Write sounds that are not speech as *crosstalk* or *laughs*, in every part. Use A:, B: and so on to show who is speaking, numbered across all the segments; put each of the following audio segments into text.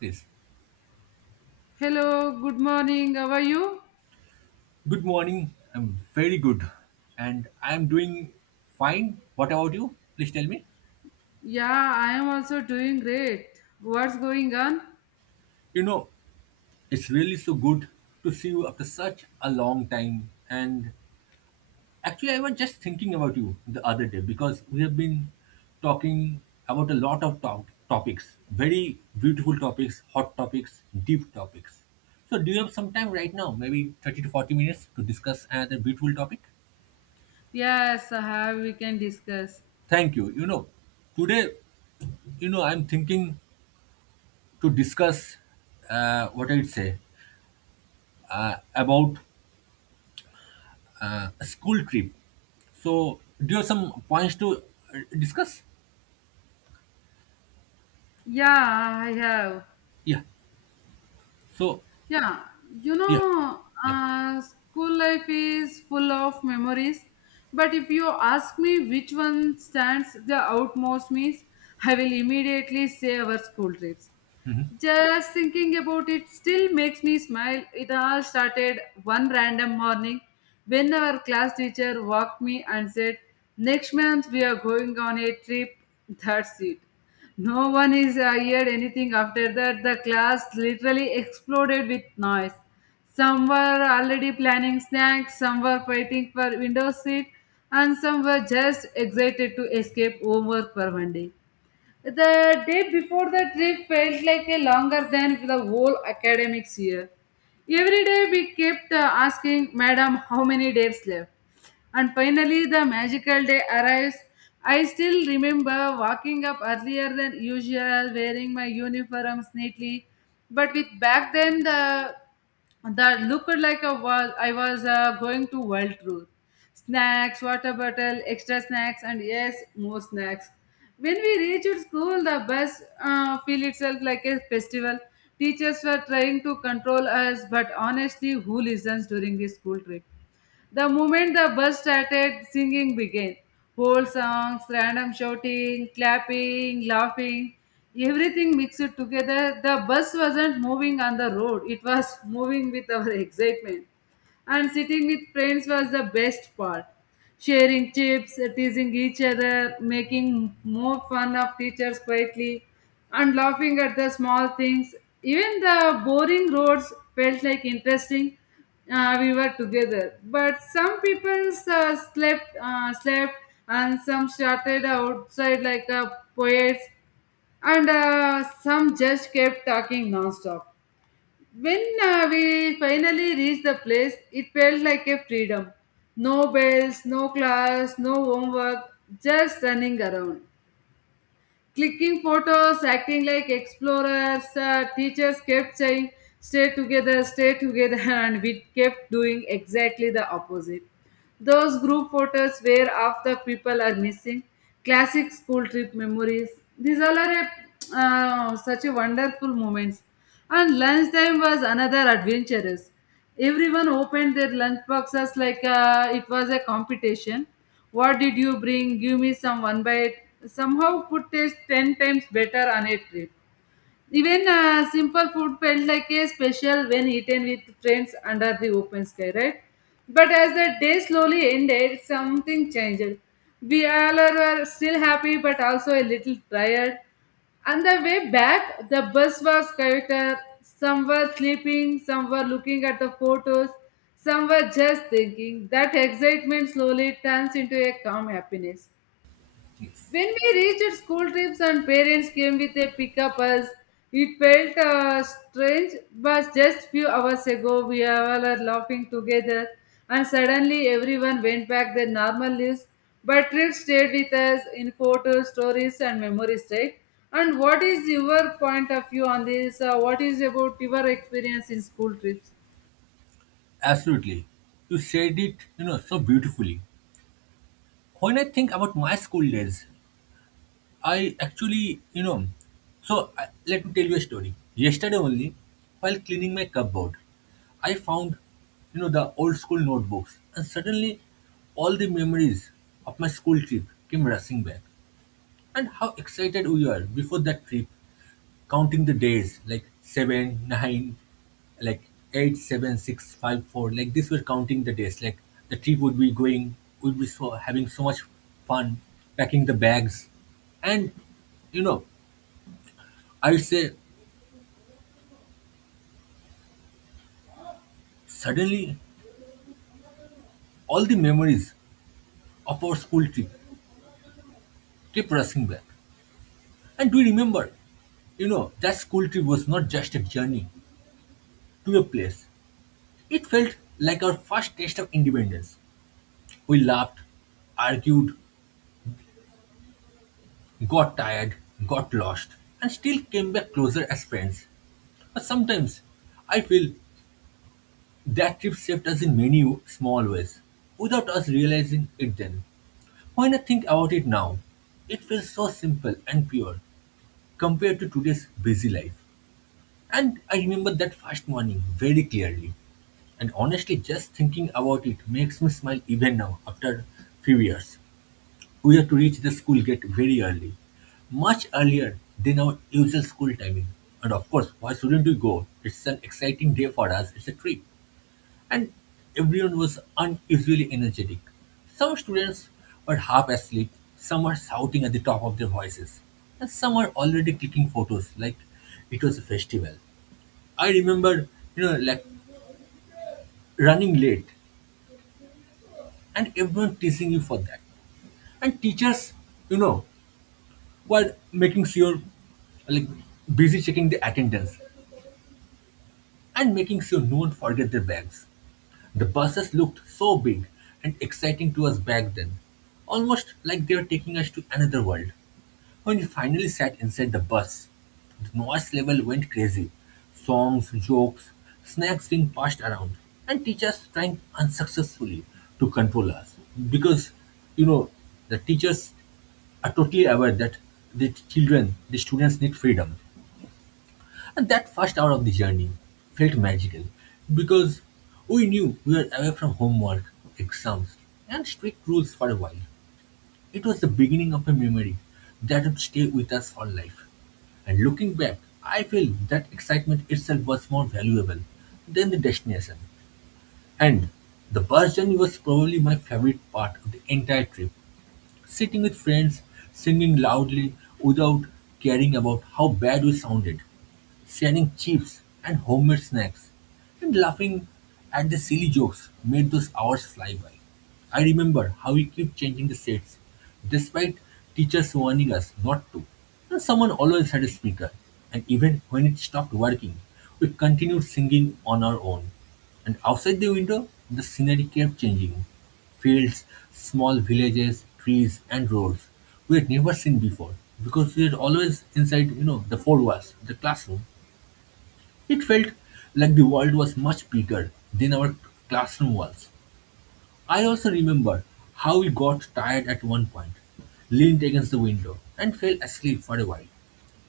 A: Yes.
B: Hello, good morning. How are you?
A: Good morning. I'm very good. And I'm doing fine. What about you? Please tell me.
B: Yeah, I am also doing great. What's going on?
A: You know, it's really so good to see you after such a long time. And actually, I was just thinking about you the other day because we have been talking about a lot of topics, very beautiful topics, hot topics, deep topics. So, do you have some time right now, maybe 30 to 40 minutes, to discuss another beautiful topic?
B: Yes, I have. We can discuss.
A: Thank you. You know, today, you know, I'm thinking to discuss what I'd say about a school trip. So, do you have some points to discuss?
B: Yeah, I have.
A: Yeah. So,
B: Yeah, you
A: yeah,
B: know,
A: yeah,
B: school life is full of memories. But if you ask me which one stands the outmost means, I will immediately say our school trips. Just thinking about it still makes me smile. It all started one random morning when our class teacher walked me and said, next month we are going on a trip. That's it. No one is heard anything after that. The class literally exploded with noise. Some were already planning snacks, some were fighting for window seat, and some were just excited to escape homework for one day. The day before the trip felt like a longer than the whole academics year. Every day we kept asking, madam, how many days left? And finally, the magical day arrives. I still remember walking up earlier than usual, wearing my uniforms neatly. But with back then, the that looked like a was I was going to world tour. Snacks, water bottle, extra snacks, and yes, more snacks. When we reached school, the bus feel itself like a festival. Teachers were trying to control us, but honestly, who listens during this school trip? The moment the bus started, singing began. Whole songs, random shouting, clapping, laughing, everything mixed together. The bus wasn't moving on the road, it was moving with our *laughs* excitement and sitting with friends was the best part. Sharing chips, teasing each other, making more fun of teachers quietly, and laughing at the small things. Even the boring roads felt like interesting. We were together, but some people slept, and some started outside like a poets, and some just kept talking nonstop. When we finally reached the place, it felt like a freedom. No bells, no class, no homework, just running around. Clicking photos, acting like explorers. Teachers kept saying, stay together, *laughs* and we kept doing exactly the opposite. Those group photos where half the people are missing, classic school trip memories. These all are such a wonderful moments. And lunchtime was another adventurous. Everyone opened their lunch boxes like it was a competition. What did you bring? Give me some one bite. Somehow food taste 10 times better on a trip. Even simple food felt like a special when eaten with friends under the open sky, right? But as the day slowly ended, something changed. We were still happy but also a little tired. On the way back, the bus was chaotic. Some were sleeping, some were looking at the photos, some were just thinking. That excitement slowly turns into a calm happiness.
A: yes,
B: When we reached school trips and parents came with a pickup us, it felt strange, but just few hours ago we all are laughing together and suddenly everyone went back their normal lives. But trips stayed with us in photos, stories and memories, right? And what is your point of view on this? What is about your experience in school trips?
A: absolutely. You said it, you know, so beautifully. When I think about my school days, I actually, you know, let me tell you a story. Yesterday only, while cleaning my cupboard, I found, you know, the old school notebooks, and suddenly all the memories of my school trip came rushing back. And how excited we were before that trip, counting the days like 7, 9, like 8, 7, 6, 5, 4. Like this, we're counting the days. Like the trip would be going, would be having so much fun, packing the bags. And you know, I would say suddenly all the memories of our school trip kept rushing back. And do you remember, you know, that school trip was not just a journey to a place. It felt like our first taste of independence. We laughed, argued, got tired, got lost, and still came back closer as friends. But sometimes I feel that trip saved us in many small ways, without us realizing it then. When I think about it now, it feels so simple and pure compared to today's busy life. And I remember that first morning very clearly. And honestly, just thinking about it makes me smile even now after few years. We had to reach the school gate very early, much earlier than our usual school timing. And of course, why shouldn't we go? It's an exciting day for us, it's a trip. And everyone was unusually energetic. Some students were half asleep, some were shouting at the top of their voices, and some were already clicking photos like it was a festival. I remember, you know, like running late and everyone teasing you for that. And teachers, you know, while making sure, like, busy checking the attendance and making sure no one forget their bags. The buses looked so big and exciting to us back then, almost like they were taking us to another world. When we finally sat inside the bus, the noise level went crazy. Songs, jokes, snacks being passed around, and teachers trying unsuccessfully to control us. Because, you know, the teachers are totally aware that the children, the students need freedom. And that first hour of the journey felt magical because we knew we were away from homework, exams, and strict rules for a while. It was the beginning of a memory that would stay with us for life. And looking back, I feel that excitement itself was more valuable than the destination. And the bus journey was probably my favorite part of the entire trip. Sitting with friends, singing loudly without caring about how bad we sounded, sharing chips and homemade snacks, and laughing at the silly jokes made those hours fly by. I remember how we kept changing the sets, despite teachers warning us not to. And someone always had a speaker, and even when it stopped working, we continued singing on our own. And outside the window, the scenery kept changing. Fields, small villages, trees and roads we had never seen before, because we had always inside, you know, the four walls, the classroom. It felt like the world was much bigger than our classroom walls. I also remember how we got tired at one point, leaned against the window, and fell asleep for a while,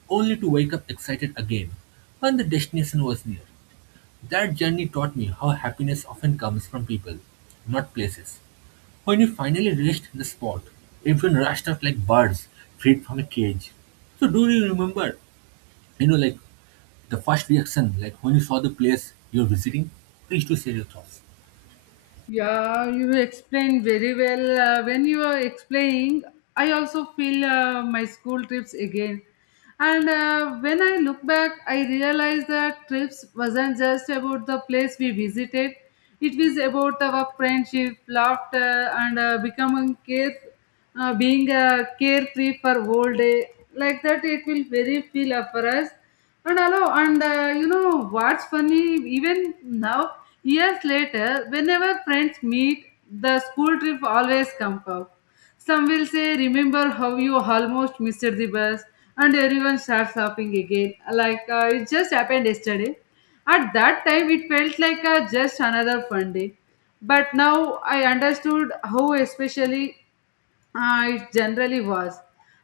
A: only to wake up excited again when the destination was near. That journey taught me how happiness often comes from people, not places. When we finally reached the spot, everyone rushed out like birds freed from a cage. So do you remember, you know, like the first reaction, like when you saw the place you're visiting? Please do share your thoughts.
B: Yeah, you explained very well. When you are explaining, I also feel my school trips again. And when I look back, I realize that trips wasn't just about the place we visited. It was about our friendship, laughter, and becoming care being a carefree for whole day like that it will very feel up for us and hello and you know what's funny, even now, years later, whenever friends meet, the school trip always comes up. Some will say, remember how you almost missed the bus, and everyone starts laughing again like it just happened yesterday. At that time it felt like just another fun day, but now I understood how especially it generally was.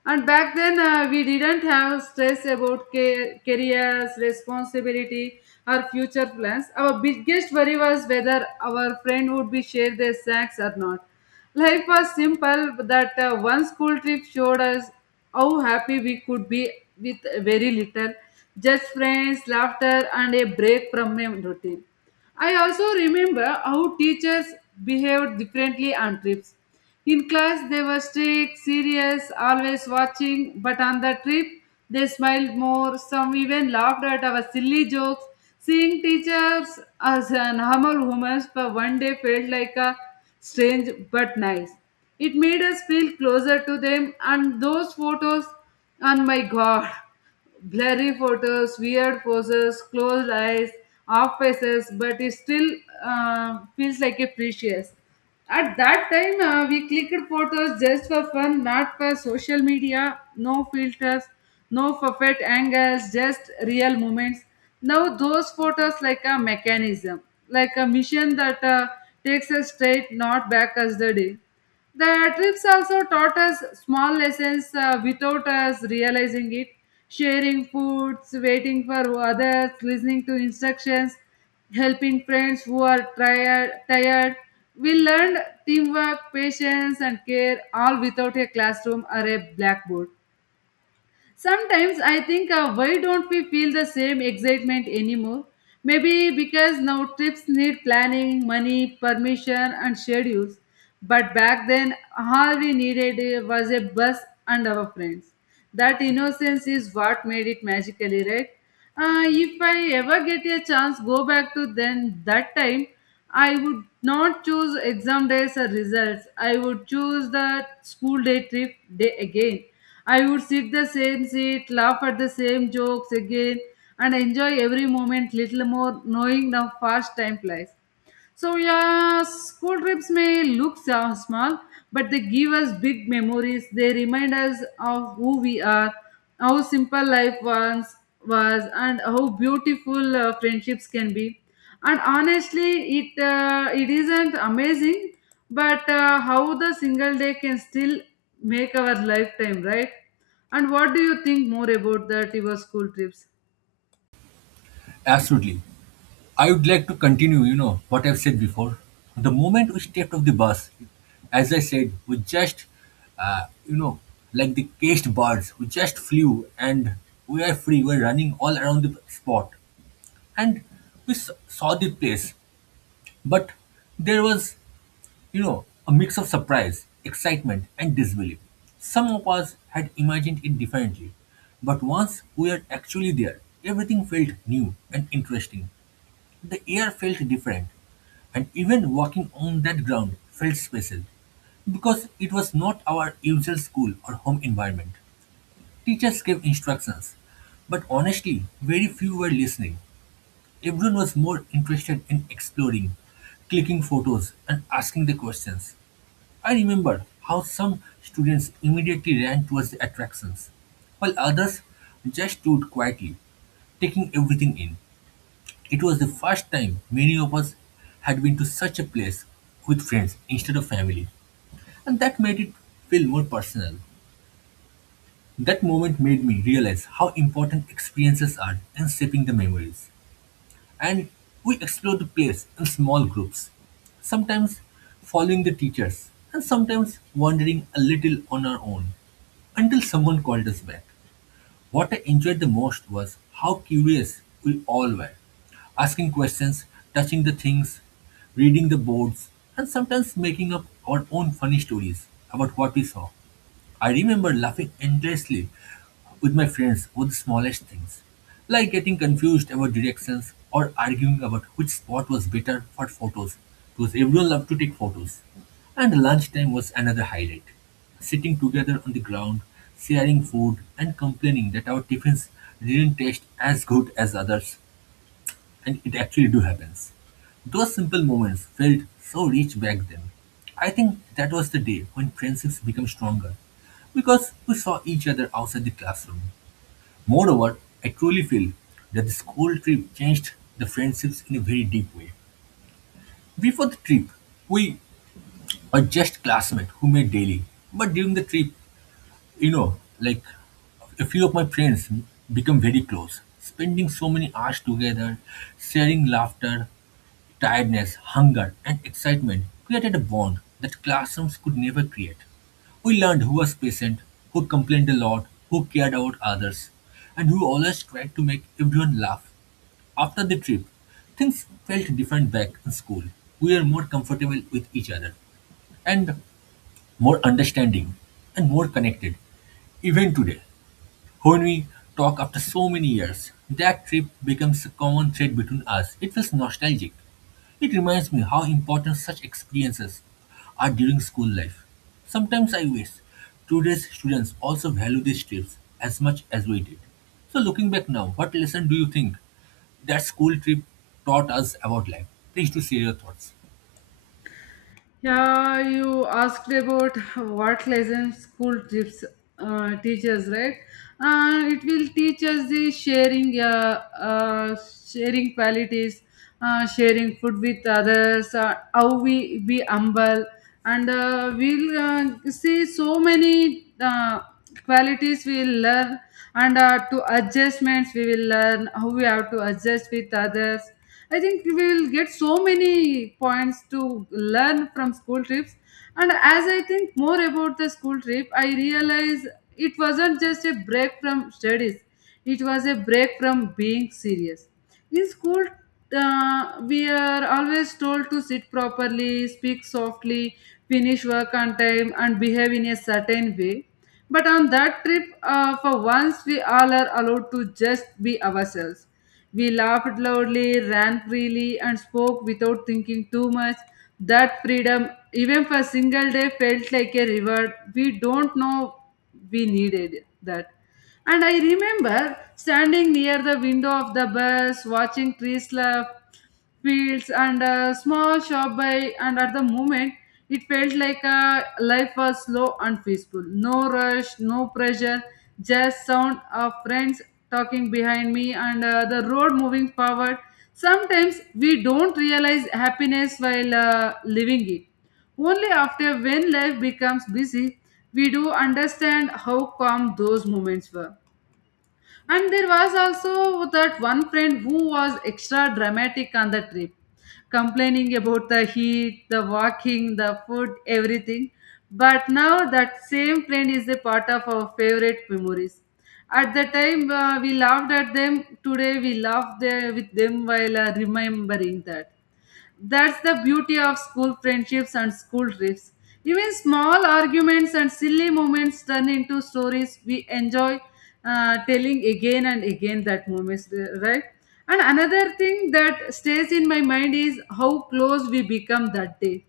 B: And back then, we didn't have stress about careers, responsibility, or future plans. Our biggest worry was whether our friend would be share their snacks or not. Life was simple, but that one school trip showed us how happy we could be with very little, just friends, laughter, and a break from a routine. I also remember how teachers behaved differently on trips. In class, they were strict, serious, always watching, but on the trip, they smiled more. Some even laughed at our silly jokes. Seeing teachers as a normal woman for one day felt like a strange but nice. It made us feel closer to them, and those photos, and my god, blurry photos, weird poses, closed eyes, off faces, but it still feels like a precious. At that time, we clicked photos just for fun, not for social media, no filters, no perfect angles, just real moments. Now, those photos like a mechanism, like a mission that takes us straight, not back as the day. The trips also taught us small lessons without us realizing it. Sharing foods, waiting for others, listening to instructions, helping friends who are tired. We learned teamwork, patience, and care all without a classroom or a blackboard. Sometimes I think, why don't we feel the same excitement anymore? Maybe because now trips need planning, money, permission, and schedules. But back then, all we needed was a bus and our friends. That innocence is what made it magically, right? If I ever get a chance, go back to then that time. I would not choose exam days or results. I would choose the school day trip day again. I would sit the same seat, laugh at the same jokes again, and enjoy every moment little more, knowing the fast time flies. So yeah, school trips may look so small, but they give us big memories. They remind us of who we are, how simple life once was, and how beautiful friendships can be. And honestly, it isn't amazing, but how the single day can still make our lifetime, right? And what do you think more about that your school trips?
A: Absolutely. I would like to continue, you know, what I've said before. The moment we stepped off the bus, as I said, we just, uh, you know, like the caged birds, we just flew and we are free. We're running all around the spot. And saw the place, but there was, you know, a mix of surprise, excitement, and disbelief. Some of us had imagined it differently, but once we are actually there, everything felt new and interesting. The air felt different, and even walking on that ground felt special because it was not our usual school or home environment. Teachers gave instructions, but honestly, very few were listening. Everyone was more interested in exploring, clicking photos, and asking the questions. I remember how some students immediately ran towards the attractions, while others just stood quietly, taking everything in. It was the first time many of us had been to such a place with friends instead of family, and that made it feel more personal. That moment made me realize how important experiences are in shaping the memories. And we explored the place in small groups, sometimes following the teachers, and sometimes wandering a little on our own, until someone called us back. What I enjoyed the most was how curious we all were, asking questions, touching the things, reading the boards, and sometimes making up our own funny stories about what we saw. I remember laughing endlessly with my friends over the smallest things, like getting confused about directions or arguing about which spot was better for photos, because everyone loved to take photos. And lunchtime was another highlight. Sitting together on the ground, sharing food, and complaining that our tiffins didn't taste as good as others, and it actually do happens. Those simple moments felt so rich back then. I think that was the day when friendships became stronger because we saw each other outside the classroom. Moreover, I truly feel that the school trip changed the friendships in a very deep way. Before the trip, we were just classmates who met daily. But during the trip, you know, like, a few of my friends become very close, spending so many hours together, sharing laughter, tiredness, hunger, and excitement created a bond that classrooms could never create. We learned who was patient, who complained a lot, who cared about others, and who always tried to make everyone laugh. After the trip, things felt different back in school. We were more comfortable with each other, and more understanding, and more connected. Even today, when we talk after so many years, that trip becomes a common thread between us. It feels nostalgic. It reminds me how important such experiences are during school life. Sometimes I wish today's students also value these trips as much as we did. So, looking back now, what lesson do you think that school trip taught us about life? Please do share your thoughts.
B: Yeah, you asked about what lessons school trips teaches, right? It will teach us the sharing, sharing qualities, sharing food with others, how we be humble, and we'll see so many qualities we will learn, and to adjustments we will learn how we have to adjust with others. I think we will get so many points to learn from school trips. And as I think more about the school trip, I realize it wasn't just a break from studies, it was a break from being serious. In school, we are always told to sit properly, speak softly, finish work on time, and behave in a certain way. But on that trip, for once, we all are allowed to just be ourselves. We laughed loudly, ran freely, and spoke without thinking too much. That freedom, even for a single day, felt like a reward. We don't know we needed that. And I remember standing near the window of the bus, watching trees laugh fields and a small shop by, and at the moment it felt like life was slow and peaceful, no rush, no pressure, just sound of friends talking behind me and the road moving forward. Sometimes we don't realize happiness while living it, only after when life becomes busy we do understand how calm those moments were. And there was also that one friend who was extra dramatic on the trip, complaining about the heat, the walking, the food, everything. But now that same friend is a part of our favorite memories. At the time we laughed at them, today we laugh there with them while remembering that. That's the beauty of school friendships and school trips. Even small arguments and silly moments turn into stories we enjoy telling again and again that moments, right? And another thing that stays in my mind is how close we become that day.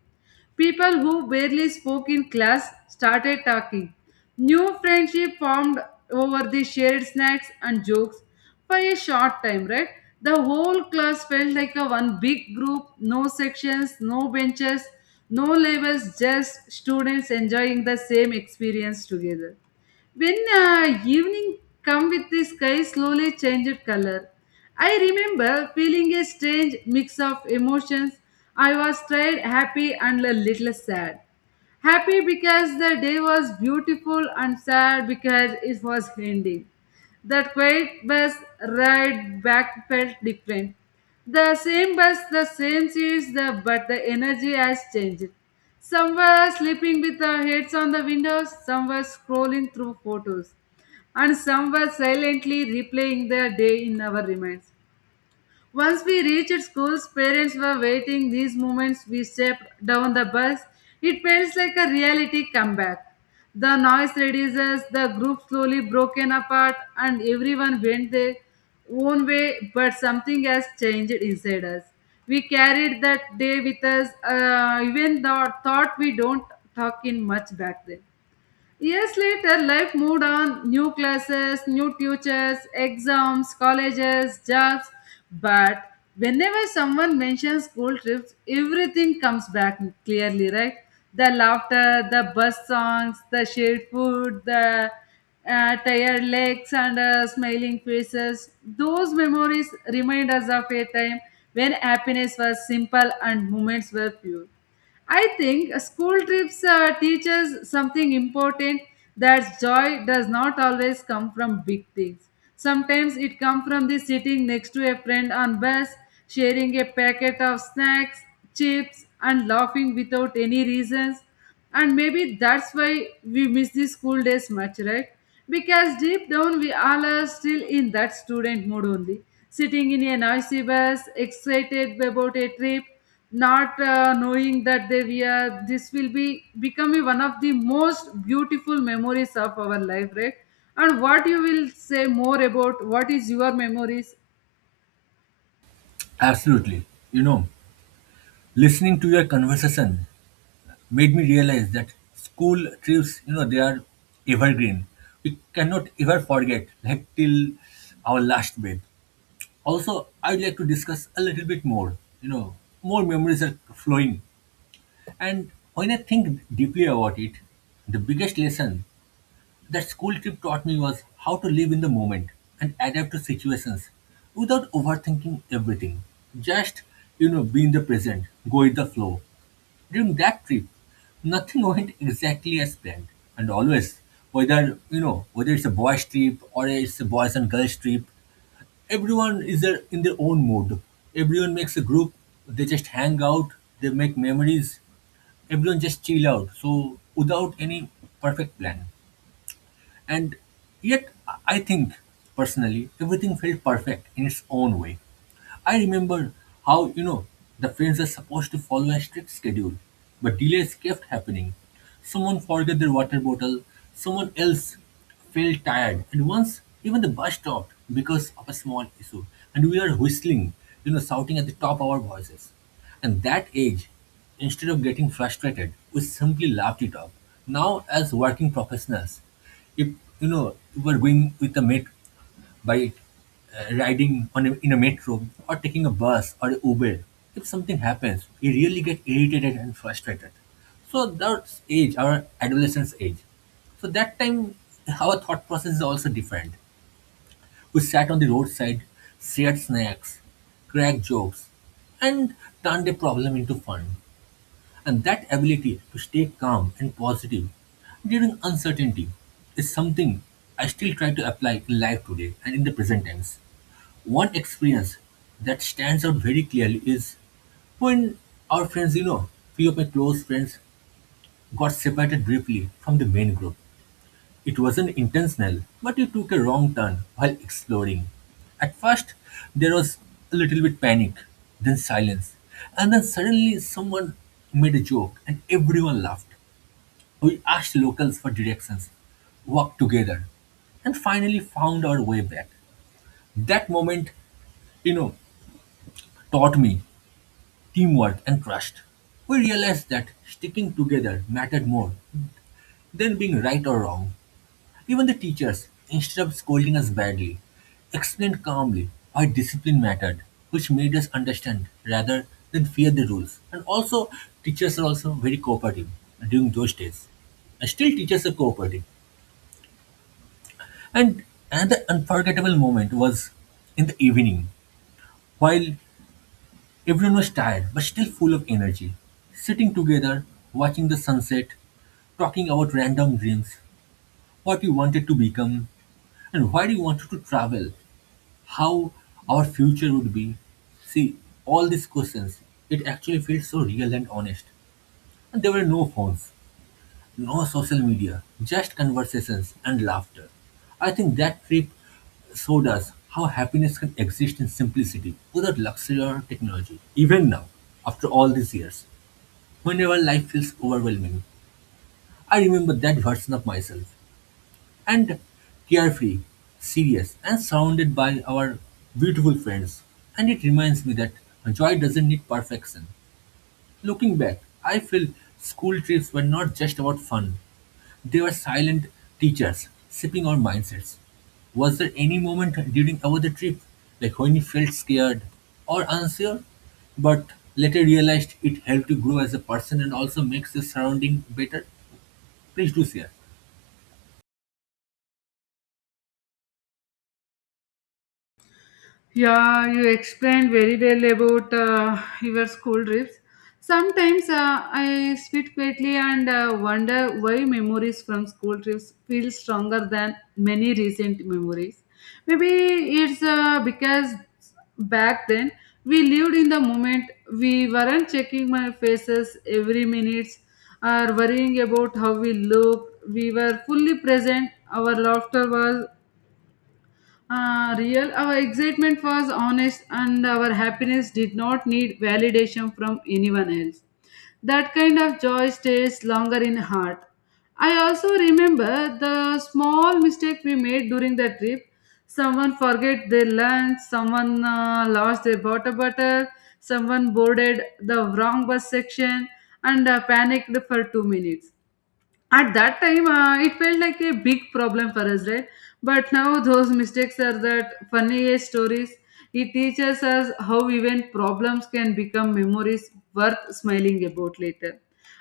B: People who barely spoke in class started talking. New friendship formed over the shared snacks and jokes for a short time, right? The whole class felt like a one big group, no sections, no benches, no labels, just students enjoying the same experience together. When evening come with the sky slowly changed color, I remember feeling a strange mix of emotions. I was tired, happy, and a little sad. Happy because the day was beautiful and sad because it was ending. That quiet bus ride back felt different. The same bus, the same seats, the, but the energy has changed. Some were sleeping with their heads on the windows, some were scrolling through photos, and some were silently replaying their day in our minds. Once we reached schools, parents were waiting. These moments we stepped down the bus. It felt like a reality comeback. The noise reduces, the group slowly broken apart, and everyone went their own way, but something has changed inside us. We carried that day with us, even the thought we don't talk in much back then. Years later, life moved on new classes, new teachers, exams, colleges, jobs. But whenever someone mentions school trips, everything comes back clearly, right? The laughter, the bus songs, the shared food, the tired legs and smiling faces. Those memories remind us of a time when happiness was simple and moments were few. I think school trips teach us something important that joy does not always come from big things. Sometimes it comes from the sitting next to a friend on bus, sharing a packet of snacks, chips, and laughing without any reasons, and maybe that's why we miss the school days much, right? Because deep down we all are still in that student mood only, sitting in a noisy bus, excited about a trip, not knowing that they we are this will be becoming one of the most beautiful memories of our life, right? And what you will say more about what is your memories?
A: Absolutely. You know, listening to your conversation made me realize that school trips, you know, they are evergreen. We cannot ever forget, like till our last breath. Also, I'd like to discuss a little bit more. You know, more memories are flowing. And when I think deeply about it, the biggest lesson that school trip taught me was how to live in the moment and adapt to situations without overthinking everything. Just, you know, be in the present, go with the flow. During that trip, nothing went exactly as planned. And always, whether, you know, whether it's a boys' trip or it's a boys and girls' trip, everyone is there in their own mood. Everyone makes a group, they just hang out, they make memories, everyone just chill out. So without any perfect plan. And yet, I think personally, everything felt perfect in its own way. I remember how, you know, the films are supposed to follow a strict schedule, but delays kept happening. Someone forgot their water bottle, someone else felt tired, and once even the bus stopped because of a small issue, and we were whistling, you know, shouting at the top of our voices. And that age, instead of getting frustrated, we simply laughed it off. Now, as working professionals, if you know, you were going with a met by riding on in a metro or taking a bus or a Uber, if something happens, you really get irritated and frustrated. So that's age, our adolescence age. So that time, our thought process is also different. We sat on the roadside, shared snacks, cracked jokes, and turned a problem into fun. And that ability to stay calm and positive during uncertainty is something I still try to apply in life today and in the present tense. One experience that stands out very clearly is when our friends, you know, few of my close friends got separated briefly from the main group. It wasn't intentional, but you took a wrong turn while exploring. At first, there was a little bit panic, then silence, and then suddenly someone made a joke and everyone laughed. We asked locals for directions, walked together, and finally found our way back. That moment, you know, taught me teamwork and trust. We realized that sticking together mattered more than being right or wrong. Even the teachers, instead of scolding us badly, explained calmly why discipline mattered, which made us understand rather than fear the rules. And also, teachers are also very cooperative during those days. And still, teachers are cooperative. And another unforgettable moment was in the evening, while everyone was tired but still full of energy, sitting together, watching the sunset, talking about random dreams, what we wanted to become, and why we wanted to travel how our future would be. See, all these questions, it actually feels so real and honest. And there were no phones, no social media, just conversations and laughter. I think that trip showed us how happiness can exist in simplicity without luxury or technology. Even now, after all these years, whenever life feels overwhelming, I remember that version of myself and carefree, serious, and surrounded by our beautiful friends. And it reminds me that joy doesn't need perfection. Looking back, I feel school trips were not just about fun, they were silent teachers, shaping our mindsets. Was there any moment during our the trip, like when you felt scared or unsure, but later realized it helped you grow as a person and also makes your surrounding better? Please do share.
B: Yeah, you explained very well about your school trips. Sometimes I sit quietly and wonder why memories from school trips feel stronger than many recent memories. Maybe it's because back then we lived in the moment. We weren't checking my faces every minute or worrying about how we looked. We were fully present. Our laughter was real, our excitement was honest, and our happiness did not need validation from anyone else. That kind of joy stays longer in heart. I also remember the small mistake we made during the trip. Someone forget their lunch, someone lost their water bottle, someone boarded the wrong bus section and panicked for 2 minutes. At that time it felt like a big problem for us, right? But now those mistakes are that funniest stories. It teaches us how even problems can become memories worth smiling about later.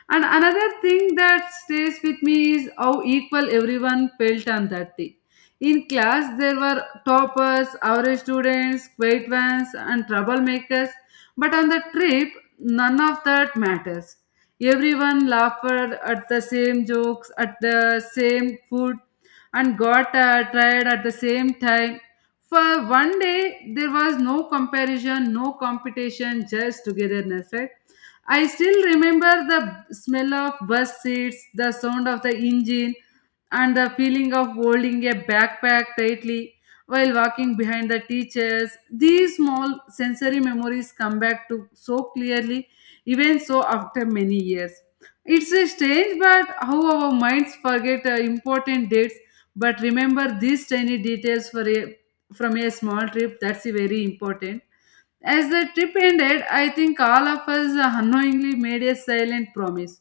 B: And another thing that stays with me is how equal everyone felt on that day. In class there were toppers, average students, quiet ones, and troublemakers, but on the trip none of that matters. Everyone laughed at the same jokes, at the same food, and got tired at the same time. For one day, there was no comparison, no competition, just togetherness, right? I still remember the smell of bus seats, the sound of the engine, and the feeling of holding a backpack tightly while walking behind the teachers. These small sensory memories come back to so clearly even so after many years. It's strange, but how our minds forget important dates but remember these tiny details from a small trip. That's very important. As the trip ended, I think all of us unknowingly made a silent promise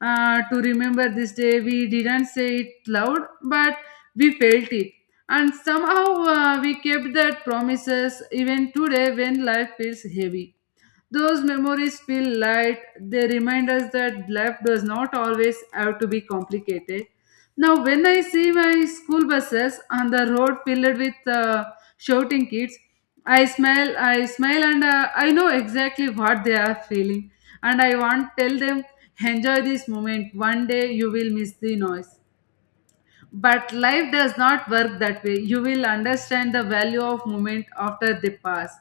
B: to remember this day. We didn't say it loud, but we felt it. And somehow we kept that promises even today. When life feels heavy, those memories feel light. They remind us that life does not always have to be complicated. Now, when I see my school buses on the road filled with shouting kids, I smile, and I know exactly what they are feeling. And I want tell them, enjoy this moment. One day you will miss the noise. But life does not work that way. You will understand the value of moment after they pass.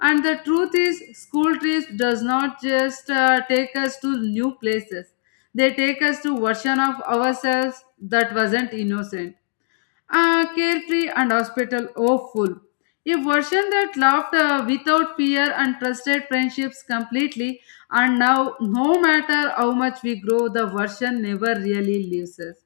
B: And the truth is, school trips does not just take us to new places. They take us to version of ourselves that wasn't innocent. Ah, carefree and hospital oh full. A version that loved without fear and trusted friendships completely, and now, no matter how much we grow, the version never really leaves us.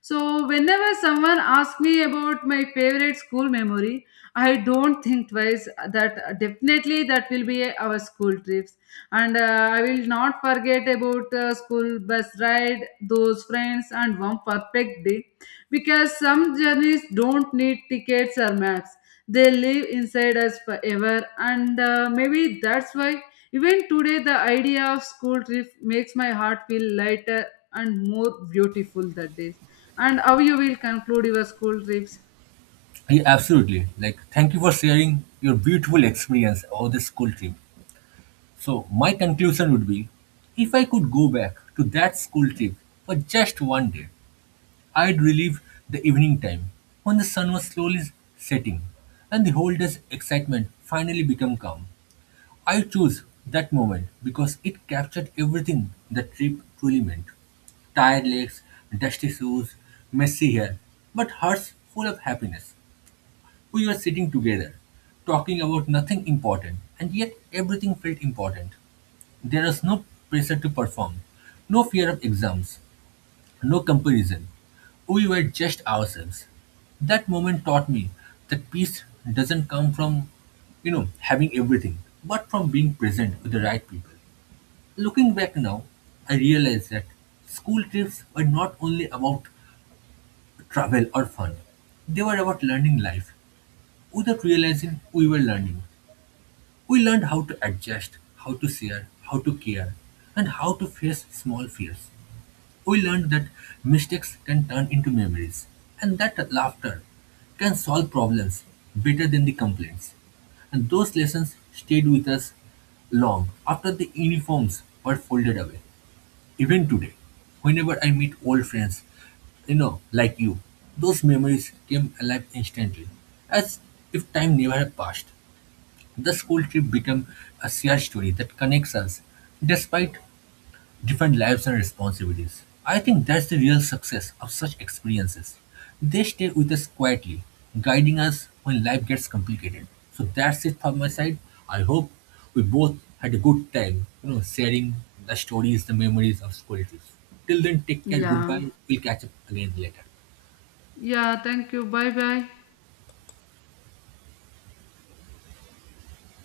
B: So, whenever someone asks me about my favorite school memory, I don't think twice. That definitely that will be our school trips, and I will not forget about school bus ride, those friends, and one perfect day, because some journeys don't need tickets or maps. They live inside us forever, and maybe that's why even today the idea of school trip makes my heart feel lighter and more beautiful that days. And how you will conclude your school trips?
A: Yeah, absolutely. Like, thank you for sharing your beautiful experience of the school trip. So, my conclusion would be if I could go back to that school trip for just one day, I'd relive the evening time when the sun was slowly setting and the whole day's excitement finally became calm. I choose that moment because it captured everything the trip truly meant tired legs, dusty shoes, messy hair, but hearts full of happiness. We were sitting together, talking about nothing important, and yet everything felt important. There was no pressure to perform, no fear of exams, no comparison. We were just ourselves. That moment taught me that peace doesn't come from having everything, but from being present with the right people. Looking back now, I realize that school trips were not only about travel or fun, they were about learning life without realizing we were learning. We learned how to adjust, how to share, how to care, and how to face small fears. We learned that mistakes can turn into memories, and that laughter can solve problems better than the complaints. And those lessons stayed with us long after the uniforms were folded away. Even today, whenever I meet old friends, like you, those memories came alive instantly, as if time never had passed. The school trip became a shared story that connects us despite different lives and responsibilities. I think that's the real success of such experiences. They stay with us quietly, guiding us when life gets complicated. So that's it from my side. I hope we both had a good time sharing the stories, the memories of school trips. Till then, take care, goodbye.
B: Yeah.
A: We'll catch up again later.
B: Yeah, thank you. Bye bye.